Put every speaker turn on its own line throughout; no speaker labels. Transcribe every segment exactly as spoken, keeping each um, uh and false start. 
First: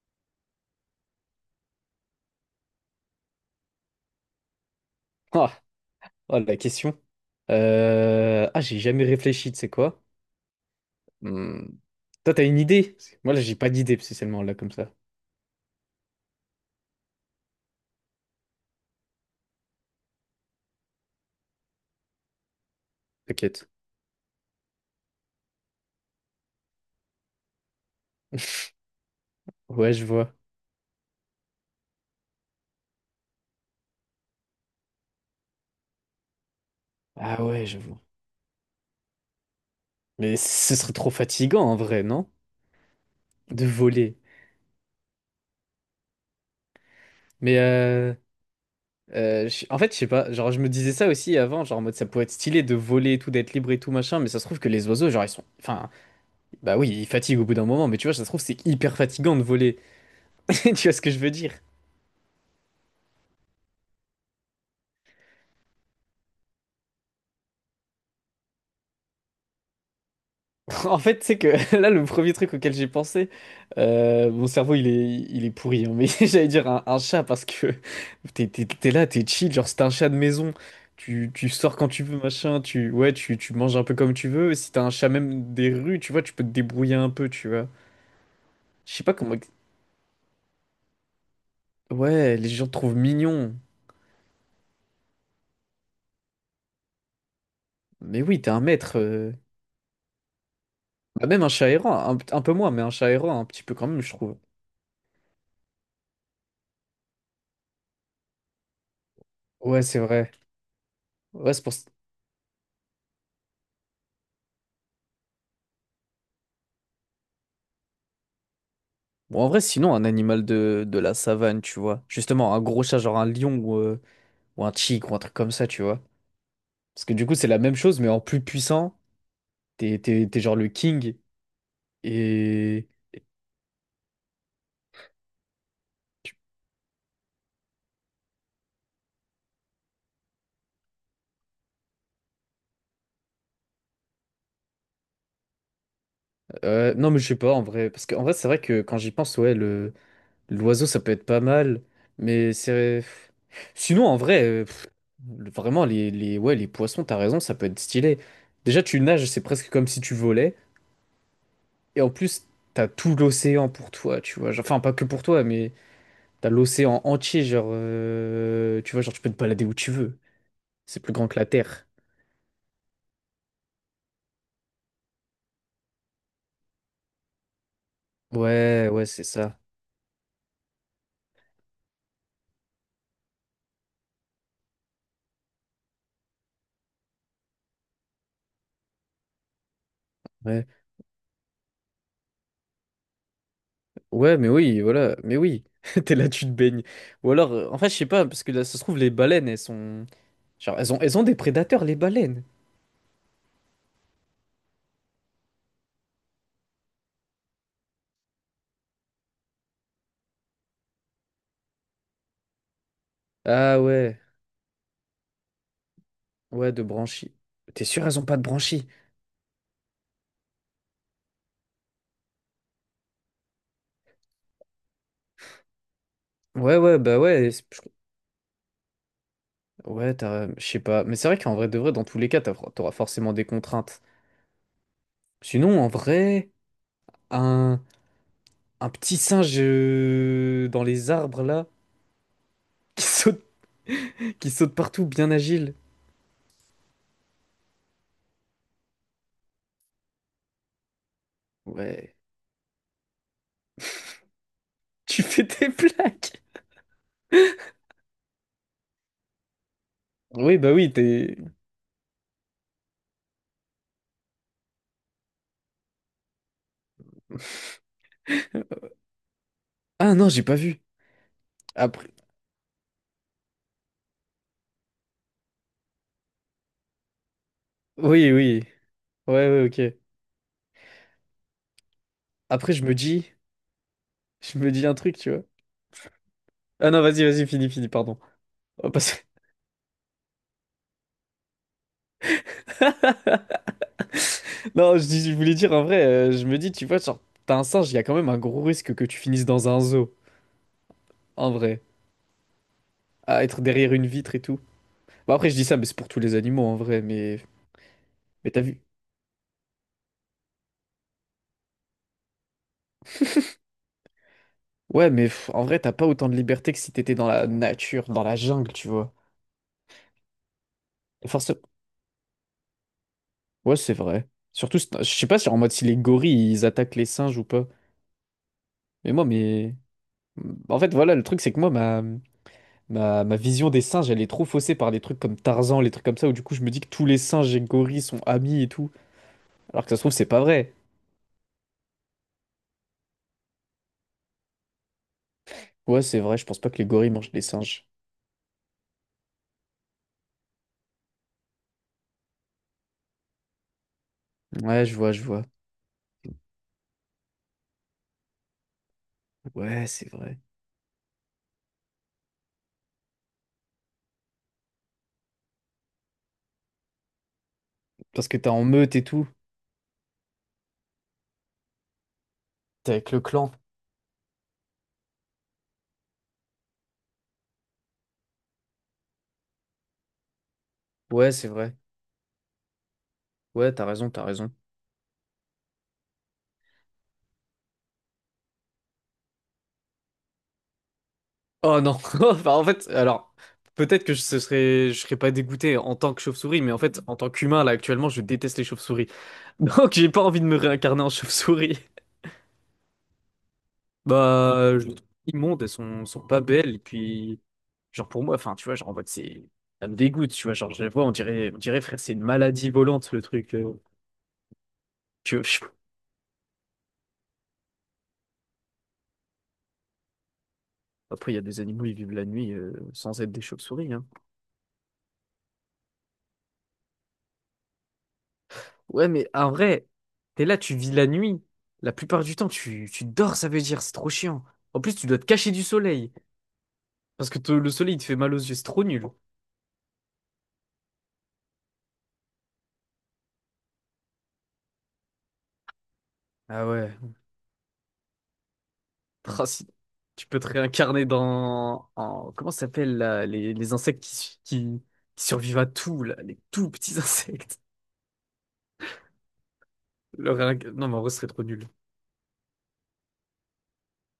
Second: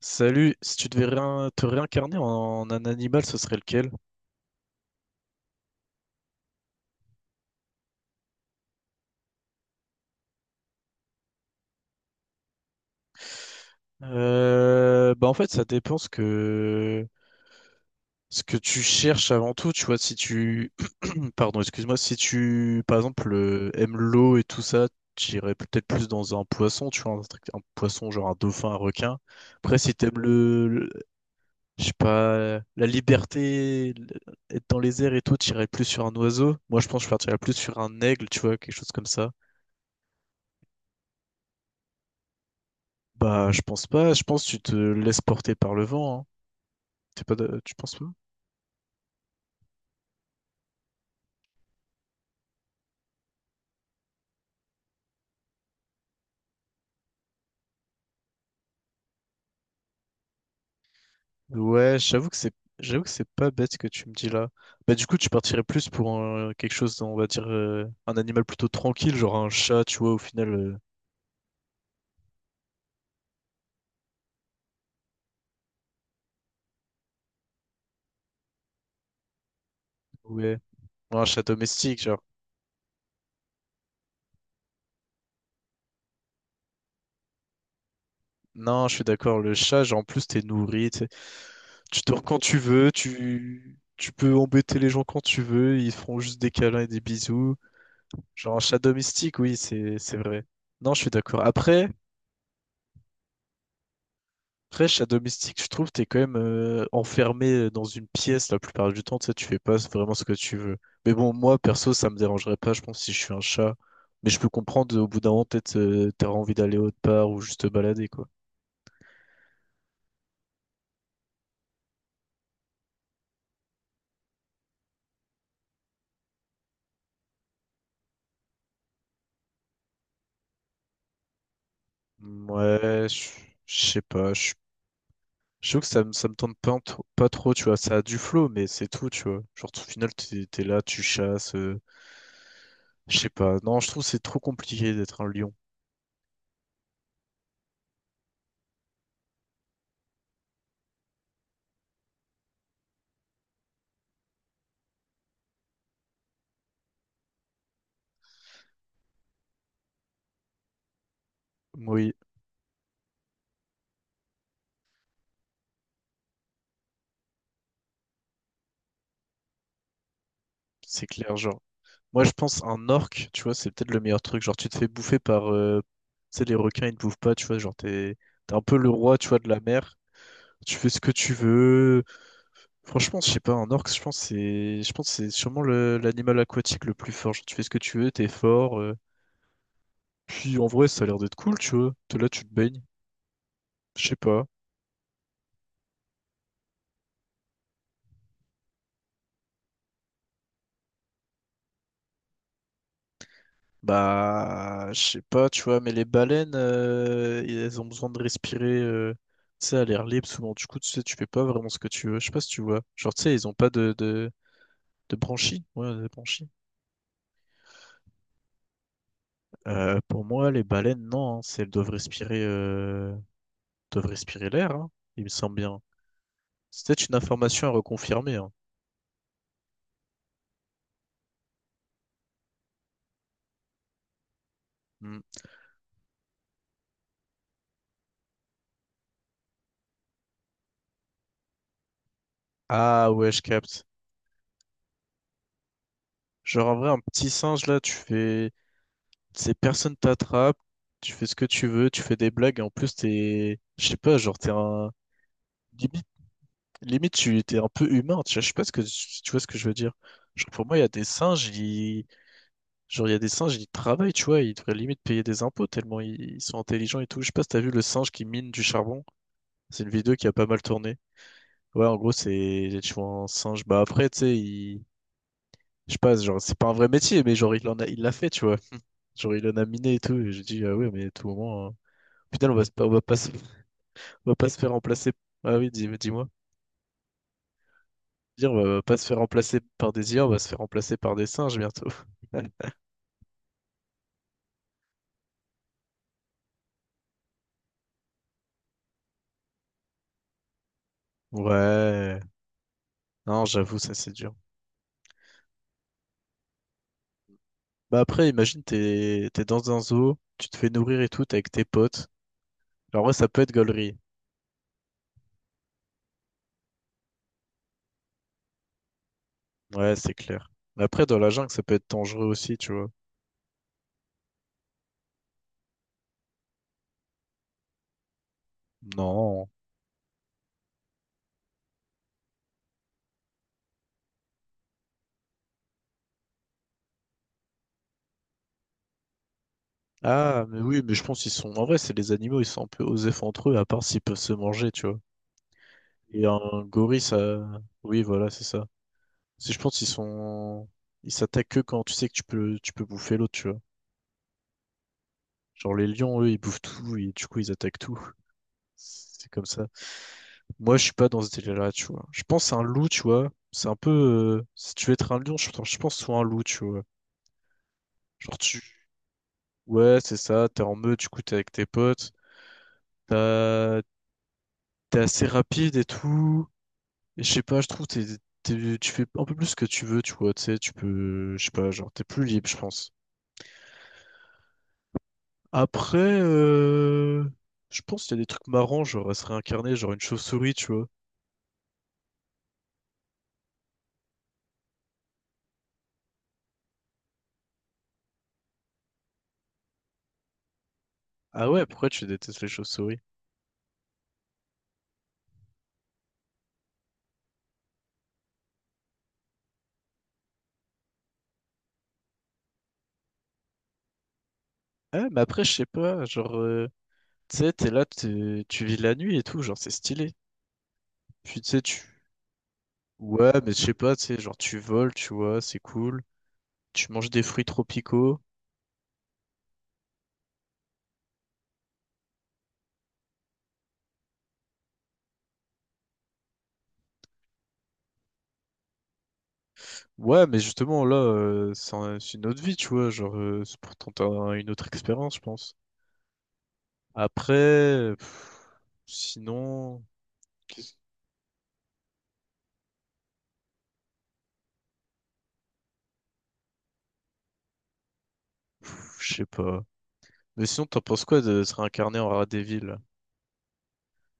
Salut, si tu devais réin- te réincarner en un animal, ce serait lequel?
Ah, oh, la question. Euh, Ah, j'ai jamais réfléchi, tu sais quoi? Hmm. Toi, t'as une idée? Parce que moi, là, j'ai pas d'idée, spécialement, là, comme ça.
Euh, bah en fait, ça dépend ce que ce que tu cherches avant tout. Tu vois, si tu pardon, excuse-moi, si tu par exemple
T'inquiète.
euh, aimes l'eau et tout ça, j'irais peut-être plus dans un poisson. Tu vois, un, truc- un poisson genre un dauphin, un requin. Après,
Ouais,
si
je
t'aimes
vois.
le, le- je sais pas, la liberté, le- être dans les airs et tout, t'irais plus sur un oiseau. Moi, je pense que je partirais
Ah
plus
ouais,
sur
je vois.
un aigle. Tu vois, quelque chose comme ça.
Mais ce serait trop fatigant, en vrai, non?
Bah, je
De
pense pas.
voler.
Je pense que tu te laisses porter par le vent. Hein. T'es pas
Mais
de- Tu penses pas?
euh, euh, je- En fait, je sais pas. Genre, je me disais ça aussi avant, genre, en mode, ça pourrait être stylé de voler et tout, d'être libre et tout, machin, mais ça se trouve que les oiseaux, genre, ils sont... Enfin, bah oui, ils fatiguent au bout d'un moment, mais tu vois, ça se trouve, c'est hyper fatigant de voler. Tu vois ce que je veux dire?
Ouais, j'avoue que c'est j'avoue que c'est pas bête ce que tu me dis là. Bah du coup, tu partirais plus pour un- quelque chose, on va dire euh, un animal plutôt tranquille, genre un chat, tu vois, au final euh,
En fait, tu sais que là, le premier truc auquel j'ai pensé, euh, mon cerveau, il est, il est pourri, hein, mais j'allais dire un, un chat parce que t'es, t'es- t'es là, t'es chill, genre c'est un chat de maison,
ouais. Ouais, un
tu,
chat
tu sors quand
domestique,
tu veux,
genre.
machin, tu, ouais, tu, tu manges un peu comme tu veux, si t'as un chat même des rues, tu vois, tu peux te débrouiller un peu, tu vois.
Non, je
Je
suis
sais pas comment...
d'accord,
ex-
le chat, genre en plus t'es nourri. Tu dors
Ouais,
quand
les
tu
gens te
veux,
trouvent mignon,
tu, tu peux embêter les gens quand tu veux, ils feront juste des câlins et des bisous.
mais oui, t'es
Genre un
un
chat
maître. euh.
domestique, oui, c'est c'est vrai. Non, je suis
Bah, même
d'accord.
un chat
Après,
errant, un, un peu moins, mais un chat errant, un petit peu quand même, je trouve.
après, chat domestique, je trouve, t'es quand même euh, enfermé euh, dans une pièce la plupart du temps, tu sais, tu fais pas
Ouais, c'est
vraiment ce
vrai.
que tu veux. Mais bon,
Ouais,
moi,
c'est pour...
perso, ça me dérangerait pas, je pense, si je suis un chat. Mais je peux comprendre, au bout d'un moment, peut-être, euh, t'auras envie d'aller autre part ou juste te balader, quoi.
Bon, en vrai, sinon, un animal de, de la savane, tu vois. Justement, un gros chat, genre un lion ou, euh, ou un tigre ou un truc comme ça, tu vois. Parce que du coup, c'est la même chose, mais en plus puissant. T'es, t'es, t'es genre le king. Et.
Ouais, je je sais pas, je suis je trouve que ça me, ça me tente pas, en tro- pas trop, tu vois. Ça a du flow, mais c'est tout, tu vois. Genre, au final, t'es, t'es là, tu chasses. euh, je sais pas. Non, je trouve que c'est trop compliqué d'être un lion.
Euh, non, mais je sais pas, en vrai. Parce qu'en vrai, c'est vrai que quand j'y pense, ouais, le, l'oiseau, ça peut être pas mal. Mais c'est. Sinon, en vrai, euh, pff, le- vraiment, les, les, ouais, les poissons, t'as raison, ça peut être stylé. Déjà, tu nages, c'est presque comme si tu volais. Et en
Oui,
plus, t'as tout l'océan pour toi, tu vois. Enfin, pas que pour toi, mais. T'as l'océan entier, genre, euh, tu vois, genre, tu peux te balader où tu veux. C'est
c'est
plus grand
clair.
que la
Genre,
Terre.
moi, je pense un orque, tu vois, c'est peut-être le meilleur truc. Genre, tu te fais bouffer par. euh, tu sais, les requins, ils te bouffent pas, tu vois. Genre, t'es, t'es un peu le
Ouais, ouais,
roi,
c'est
tu vois, de
ça.
la mer. Tu fais ce que tu veux. Franchement, je sais pas, un orc, je pense que c'est je pense que c'est sûrement le- l'animal aquatique le plus fort. Genre, tu fais ce que tu veux, t'es fort. euh. Puis en
Ouais.
vrai, ça a l'air d'être cool, tu vois. T'es là, tu te baignes. Je sais
Ouais,
pas.
mais oui, voilà, mais oui. T'es là, tu te baignes. Ou alors, euh, en fait, je sais pas, parce que là, ça se trouve, les baleines, elles sont. Genre, elles ont, elles ont des prédateurs, les baleines.
Bah, je sais pas, tu vois, mais les baleines, euh, elles ont besoin de respirer, euh, tu sais, à l'air libre souvent. Du coup, tu sais, tu fais pas vraiment ce que tu veux. Je sais pas si tu vois. Genre, tu sais, ils ont pas
Ah
de,
ouais,
de, de branchies. Ouais, de branchies.
ouais, de branchies. T'es sûr, elles ont pas de branchies?
Euh, pour moi, les baleines, non, hein. C'est- Elles doivent respirer, euh, doivent respirer l'air, hein. Il me semble bien.
Ouais,
C'est
ouais,
peut-être une
bah ouais. c'est-
information à
je-
reconfirmer, hein.
Ouais, t'as. Je sais pas. Mais c'est vrai qu'en vrai de vrai, dans tous les cas, t'as- t'auras forcément des contraintes.
Hmm.
Sinon, en vrai, un. Un petit singe euh, dans les arbres là, qui
Ah ouais, je
saute,
capte.
qui saute partout, bien agile.
Genre en vrai, un petit singe là, tu fais. Ces personnes t'attrapent, tu fais ce que tu veux, tu fais
Ouais.
des blagues, et en plus t'es. Je sais pas, genre t'es un.
Tu fais tes
Limite,
plaques.
limite tu t'es un peu humain, tu vois, je sais pas ce que si tu vois ce que je veux dire. Genre
Oui,
pour
bah
moi, il y a
oui,
des
t'es.
singes, ils... genre il y a des singes, ils travaillent, tu vois, ils devraient limite payer des impôts tellement ils, ils sont intelligents et tout. Je sais pas si t'as vu le singe qui mine du charbon. C'est une
Ah
vidéo qui
non,
a
j'ai
pas
pas
mal
vu.
tourné. Ouais, en
Après.
gros, c'est tu vois un singe. Bah après, tu sais, il je sais pas, genre, c'est pas un vrai métier, mais genre, il en a, il l'a fait,
Oui,
tu vois.
oui.
Genre, il
Ouais,
en a
ouais,
miné
ok.
et tout. Et j'ai dit, ah ouais, mais à tout moment, euh, au on va, se-
Après, je
on
me
va pas, se-
dis.
on va pas se
Je me
faire
dis un
remplacer.
truc, tu vois.
Ah oui, dis, dis-moi.
Ah non, vas-y, vas-y, fini fini pardon.
Dire, on va
Oh,
pas se
parce
faire
que-
remplacer par des I A, on va se faire remplacer par des singes bientôt.
Non, je, dis- Je voulais dire en vrai, euh, je me dis, tu vois, genre, t'as un singe, il y a quand même un gros risque que tu finisses dans un zoo, en vrai.
Ouais,
À
non,
être
j'avoue, ça
derrière une
c'est dur.
vitre et tout. Bah après, je dis ça, mais c'est pour tous les animaux en vrai, mais.
Bah après,
Mais t'as
imagine,
vu.
t'es t'es dans un zoo, tu te fais nourrir et tout, t'es avec tes potes. Alors ouais, ça peut être gaulerie.
Ouais, mais pff, en vrai, t'as pas autant de liberté que si t'étais dans la nature, dans la jungle, tu vois.
Ouais, c'est clair. Mais après, dans la
Et
jungle,
forcément...
ça peut être dangereux aussi, tu vois.
Ouais, c'est vrai. Surtout, c'est- je sais pas si en mode si les gorilles, ils attaquent les singes ou pas. Mais moi,
Non.
mais... En fait, voilà, le truc, c'est que moi, ma... Ma... ma vision des singes, elle est trop faussée par des trucs comme Tarzan, les trucs comme ça, où du coup, je me dis que tous les singes et gorilles sont amis et tout. Alors que ça se trouve, c'est pas
Ah, mais
vrai.
oui, mais je pense qu'ils sont. En vrai, c'est les animaux, ils sont un peu osef entre eux, à part s'ils peuvent se manger, tu vois.
Ouais, c'est
Et
vrai,
un
je pense pas que les
gorille,
gorilles mangent les
ça.
singes.
Oui, voilà, c'est ça. Si je pense qu'ils sont. Ils s'attaquent que quand tu sais que tu peux, tu peux bouffer l'autre, tu vois.
Ouais, je vois, je vois.
Genre, les lions, eux, ils bouffent tout, et du coup, ils attaquent tout. C'est comme ça.
Ouais, c'est vrai.
Moi, je suis pas dans ce délire-là, tu vois. Je pense à un loup, tu vois. C'est un peu. euh, Si tu veux être un lion, je pense je pense soit un loup, tu vois.
Parce que
Genre,
t'es
tu.
en meute et tout.
Ouais, c'est ça, t'es en meute, du coup, t'es avec tes potes.
T'es avec le clan.
T'as- T'es assez rapide et tout. Et je sais pas, je trouve que t'es- t'es- tu fais un peu plus ce que tu veux, tu vois, tu sais, tu
Ouais,
peux, je
c'est
sais pas,
vrai.
genre, t'es plus libre, je pense.
Ouais, t'as raison, t'as raison.
Après, euh, je pense qu'il y a des trucs marrants, genre, à se réincarner, genre une chauve-souris, tu vois.
Oh non, enfin, en fait, alors peut-être que je ce serais, je serais pas dégoûté en tant que chauve-souris, mais en fait, en tant qu'humain là actuellement, je déteste les chauves-souris. Donc j'ai pas envie de me réincarner en
Ah ouais,
chauve-souris.
pourquoi tu détestes les chauves-souris?
Bah, je les trouve immondes, elles sont, sont pas belles. Et puis, genre pour moi, enfin, tu vois, genre en mode c'est, ça me dégoûte, tu vois, genre je les vois, on dirait, on dirait frère, c'est une maladie volante le truc. euh.
Ah, mais
Tu vois,
après, je
je-
sais pas, genre, euh, tu sais, t'es là, t'es- tu vis la nuit et tout, genre, c'est stylé.
après, il y
Puis,
a
tu
des
sais, tu...
animaux, ils vivent la nuit euh, sans être
Ouais,
des
mais je sais
chauves-souris,
pas,
hein.
tu sais, genre, tu voles, tu vois, c'est cool. Tu manges des fruits tropicaux.
Ouais, mais en vrai, t'es là, tu vis la nuit. La plupart du temps, tu, tu dors, ça veut dire, c'est trop chiant. En plus, tu dois te cacher du soleil. Parce que te- le soleil, il te fait mal aux yeux, c'est trop nul.
Ouais, mais justement, là, euh, c'est un- c'est une autre vie, tu vois. Genre, euh, c'est pour tenter un- une autre expérience, je pense.
Ah ouais.
Après, euh, pff,
Ah, si-
sinon,
Tu peux te
qu'est-ce-
réincarner dans... En, comment ça s'appelle, là, les, les insectes qui, su- qui, qui survivent à tout, là, les tout petits insectes.
pff, je sais pas.
Le
Mais
réinc-
sinon, t'en
Non, mais en
penses
vrai, ce
quoi
serait trop
de se
nul.
réincarner en rat des villes?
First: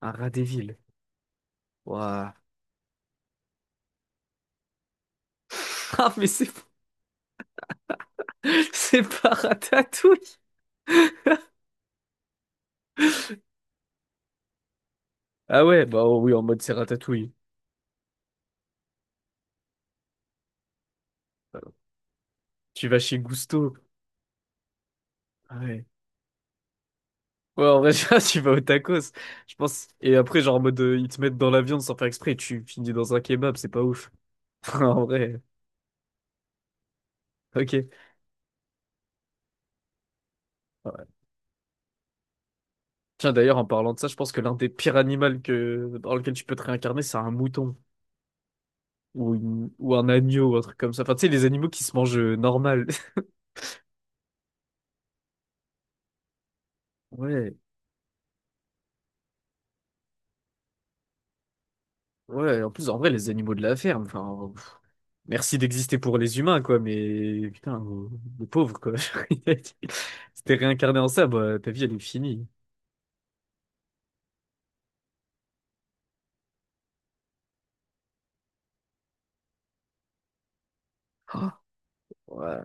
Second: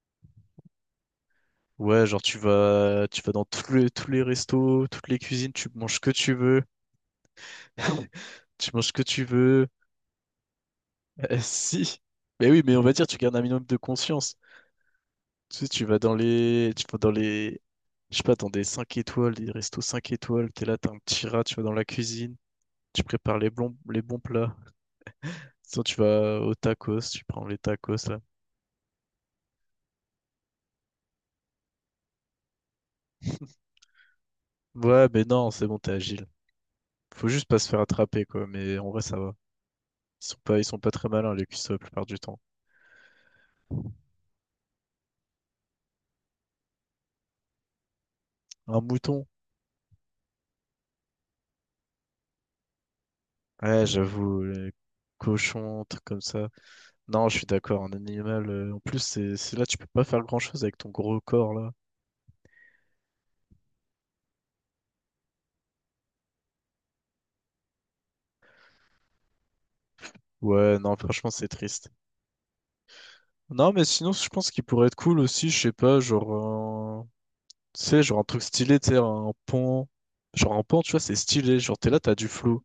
Un rat des villes.
Ouais, genre,
Ouah.
tu vas, tu vas dans tous les, tous les restos, toutes les cuisines, tu manges ce que
Ah, mais
tu
c'est
veux, tu manges ce que
c'est
tu
pas
veux.
Ratatouille.
Euh, si. Mais oui, mais on va dire, tu gardes un minimum de conscience. Tu
Ah
sais, tu
ouais,
vas
bah
dans
oui, en mode
les,
c'est
tu vas dans
Ratatouille.
les, je sais pas, dans des cinq étoiles, des restos cinq étoiles, t'es là, t'as un petit rat, tu vas dans la cuisine,
Tu vas
tu
chez
prépares les bons,
Gusto.
les bons plats.
Ah
Sinon,
ouais.
tu vas au tacos, tu prends les
Ouais, en vrai,
tacos,
déjà,
là.
tu vas au tacos, je pense. Et après, genre, en mode, euh, ils te mettent dans la viande sans faire exprès, tu finis dans un kebab, c'est pas ouf. En
Ouais, mais
vrai,
non, c'est bon, t'es agile. Faut juste pas se faire
ok.
attraper, quoi, mais en vrai, ça va. Ils sont pas, ils sont pas
Ouais.
très malins, les cuisses, la plupart du temps.
Tiens, d'ailleurs, en parlant de ça, je pense que l'un des pires animaux que... dans lequel tu peux te réincarner, c'est un mouton.
Un mouton?
Ou, une- ou un agneau, ou un truc comme ça. Enfin, tu sais, les animaux qui se mangent euh, normal.
Ouais, j'avoue, les cochons, un truc comme ça. Non, je suis
Ouais,
d'accord, un animal, euh, en plus, c'est, c'est là, tu peux pas faire grand-chose avec ton gros corps, là.
ouais, en plus, en vrai, les animaux de la ferme, enfin, pff, merci d'exister pour les humains, quoi, mais putain, euh, les pauvres, quoi. Si t'es
Ouais, non,
réincarné en ça,
franchement, c'est
bah, ta vie,
triste.
elle est finie.
Non, mais sinon, je pense qu'il pourrait être cool aussi, je sais pas, genre, un- tu sais, genre un truc stylé, tu sais, un pont. Genre un pont, tu vois, c'est
Oh,
stylé. Genre, t'es là, t'as du
ouais.
flow.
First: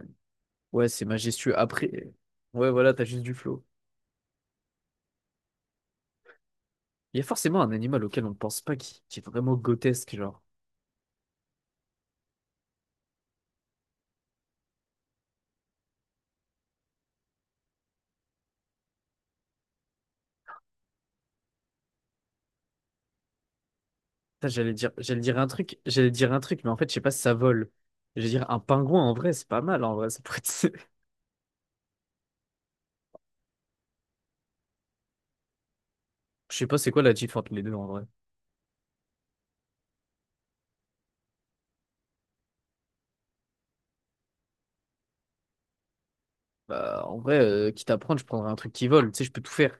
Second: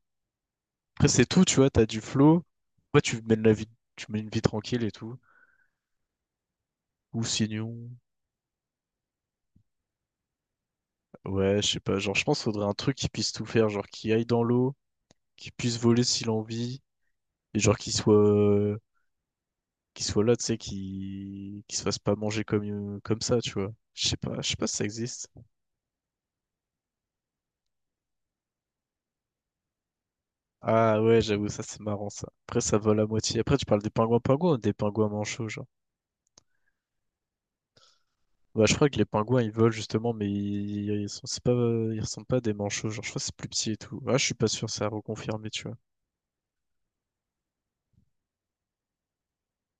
Ouais, c'est
Après, c'est tout, tu
majestueux.
vois, t'as
Après,
du flow.
ouais, voilà,
Après,
t'as
tu
juste du
mènes la
flow.
vie, tu mènes une vie tranquille et tout.
Il y a
Ou
forcément un
sinon,
animal auquel on ne pense pas qui, qui est vraiment grotesque, genre.
ouais, je sais pas, genre, je pense qu'il faudrait un truc qui puisse tout faire, genre, qui aille dans l'eau, qui puisse voler s'il en vit, et genre, qui soit, euh, qui soit là, tu sais, qui, qui se fasse pas manger comme, euh, comme ça, tu vois. Je sais pas, je
Ça,
sais pas
j'allais
si ça
dire, j'allais
existe.
dire un truc, j'allais dire un truc, mais en fait, je sais pas si ça vole. J'allais dire un pingouin, en vrai, c'est pas mal, en vrai. Ça pourrait être-
Ah ouais, j'avoue, ça c'est marrant ça. Après, ça vole à moitié. Après, tu parles des pingouins pingouins ou des pingouins manchots, genre.
Je sais pas c'est quoi la diff entre les deux, en vrai.
Bah, je crois que les pingouins ils volent justement, mais ils, ils sont, c'est pas, ils ressemblent pas à des manchots, genre. Je crois que c'est plus petit et tout. Ah, je suis pas sûr, c'est à reconfirmer, tu vois.
Bah, en vrai, euh, quitte à prendre, je prendrais un truc qui vole. Tu sais, je peux tout faire.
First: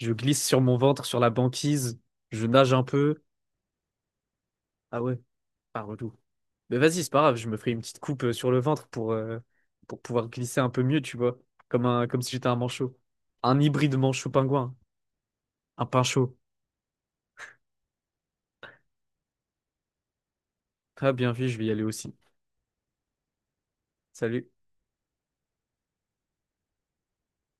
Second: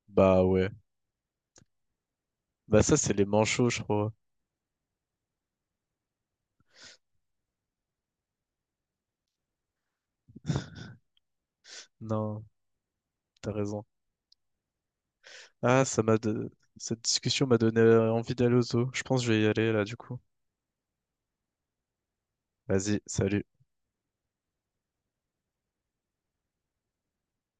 Je
Bah
glisse sur
ouais.
mon ventre, sur la banquise, je nage
Bah,
un
ça c'est
peu.
les manchots, je crois.
Ah ouais, ah, relou. Mais vas-y, c'est pas grave, je me ferai une petite coupe euh, sur le ventre pour, euh, pour pouvoir glisser un peu mieux, tu vois. Comme un, comme si
Non,
j'étais un manchot.
t'as
Un
raison.
hybride manchot-pingouin.
Ah,
Un
ça m'a
pinchot.
de... cette discussion m'a donné envie d'aller au zoo. Je pense que je vais y aller là, du coup.
Ah, bien vu, je vais y aller aussi.
Vas-y, salut.
Salut.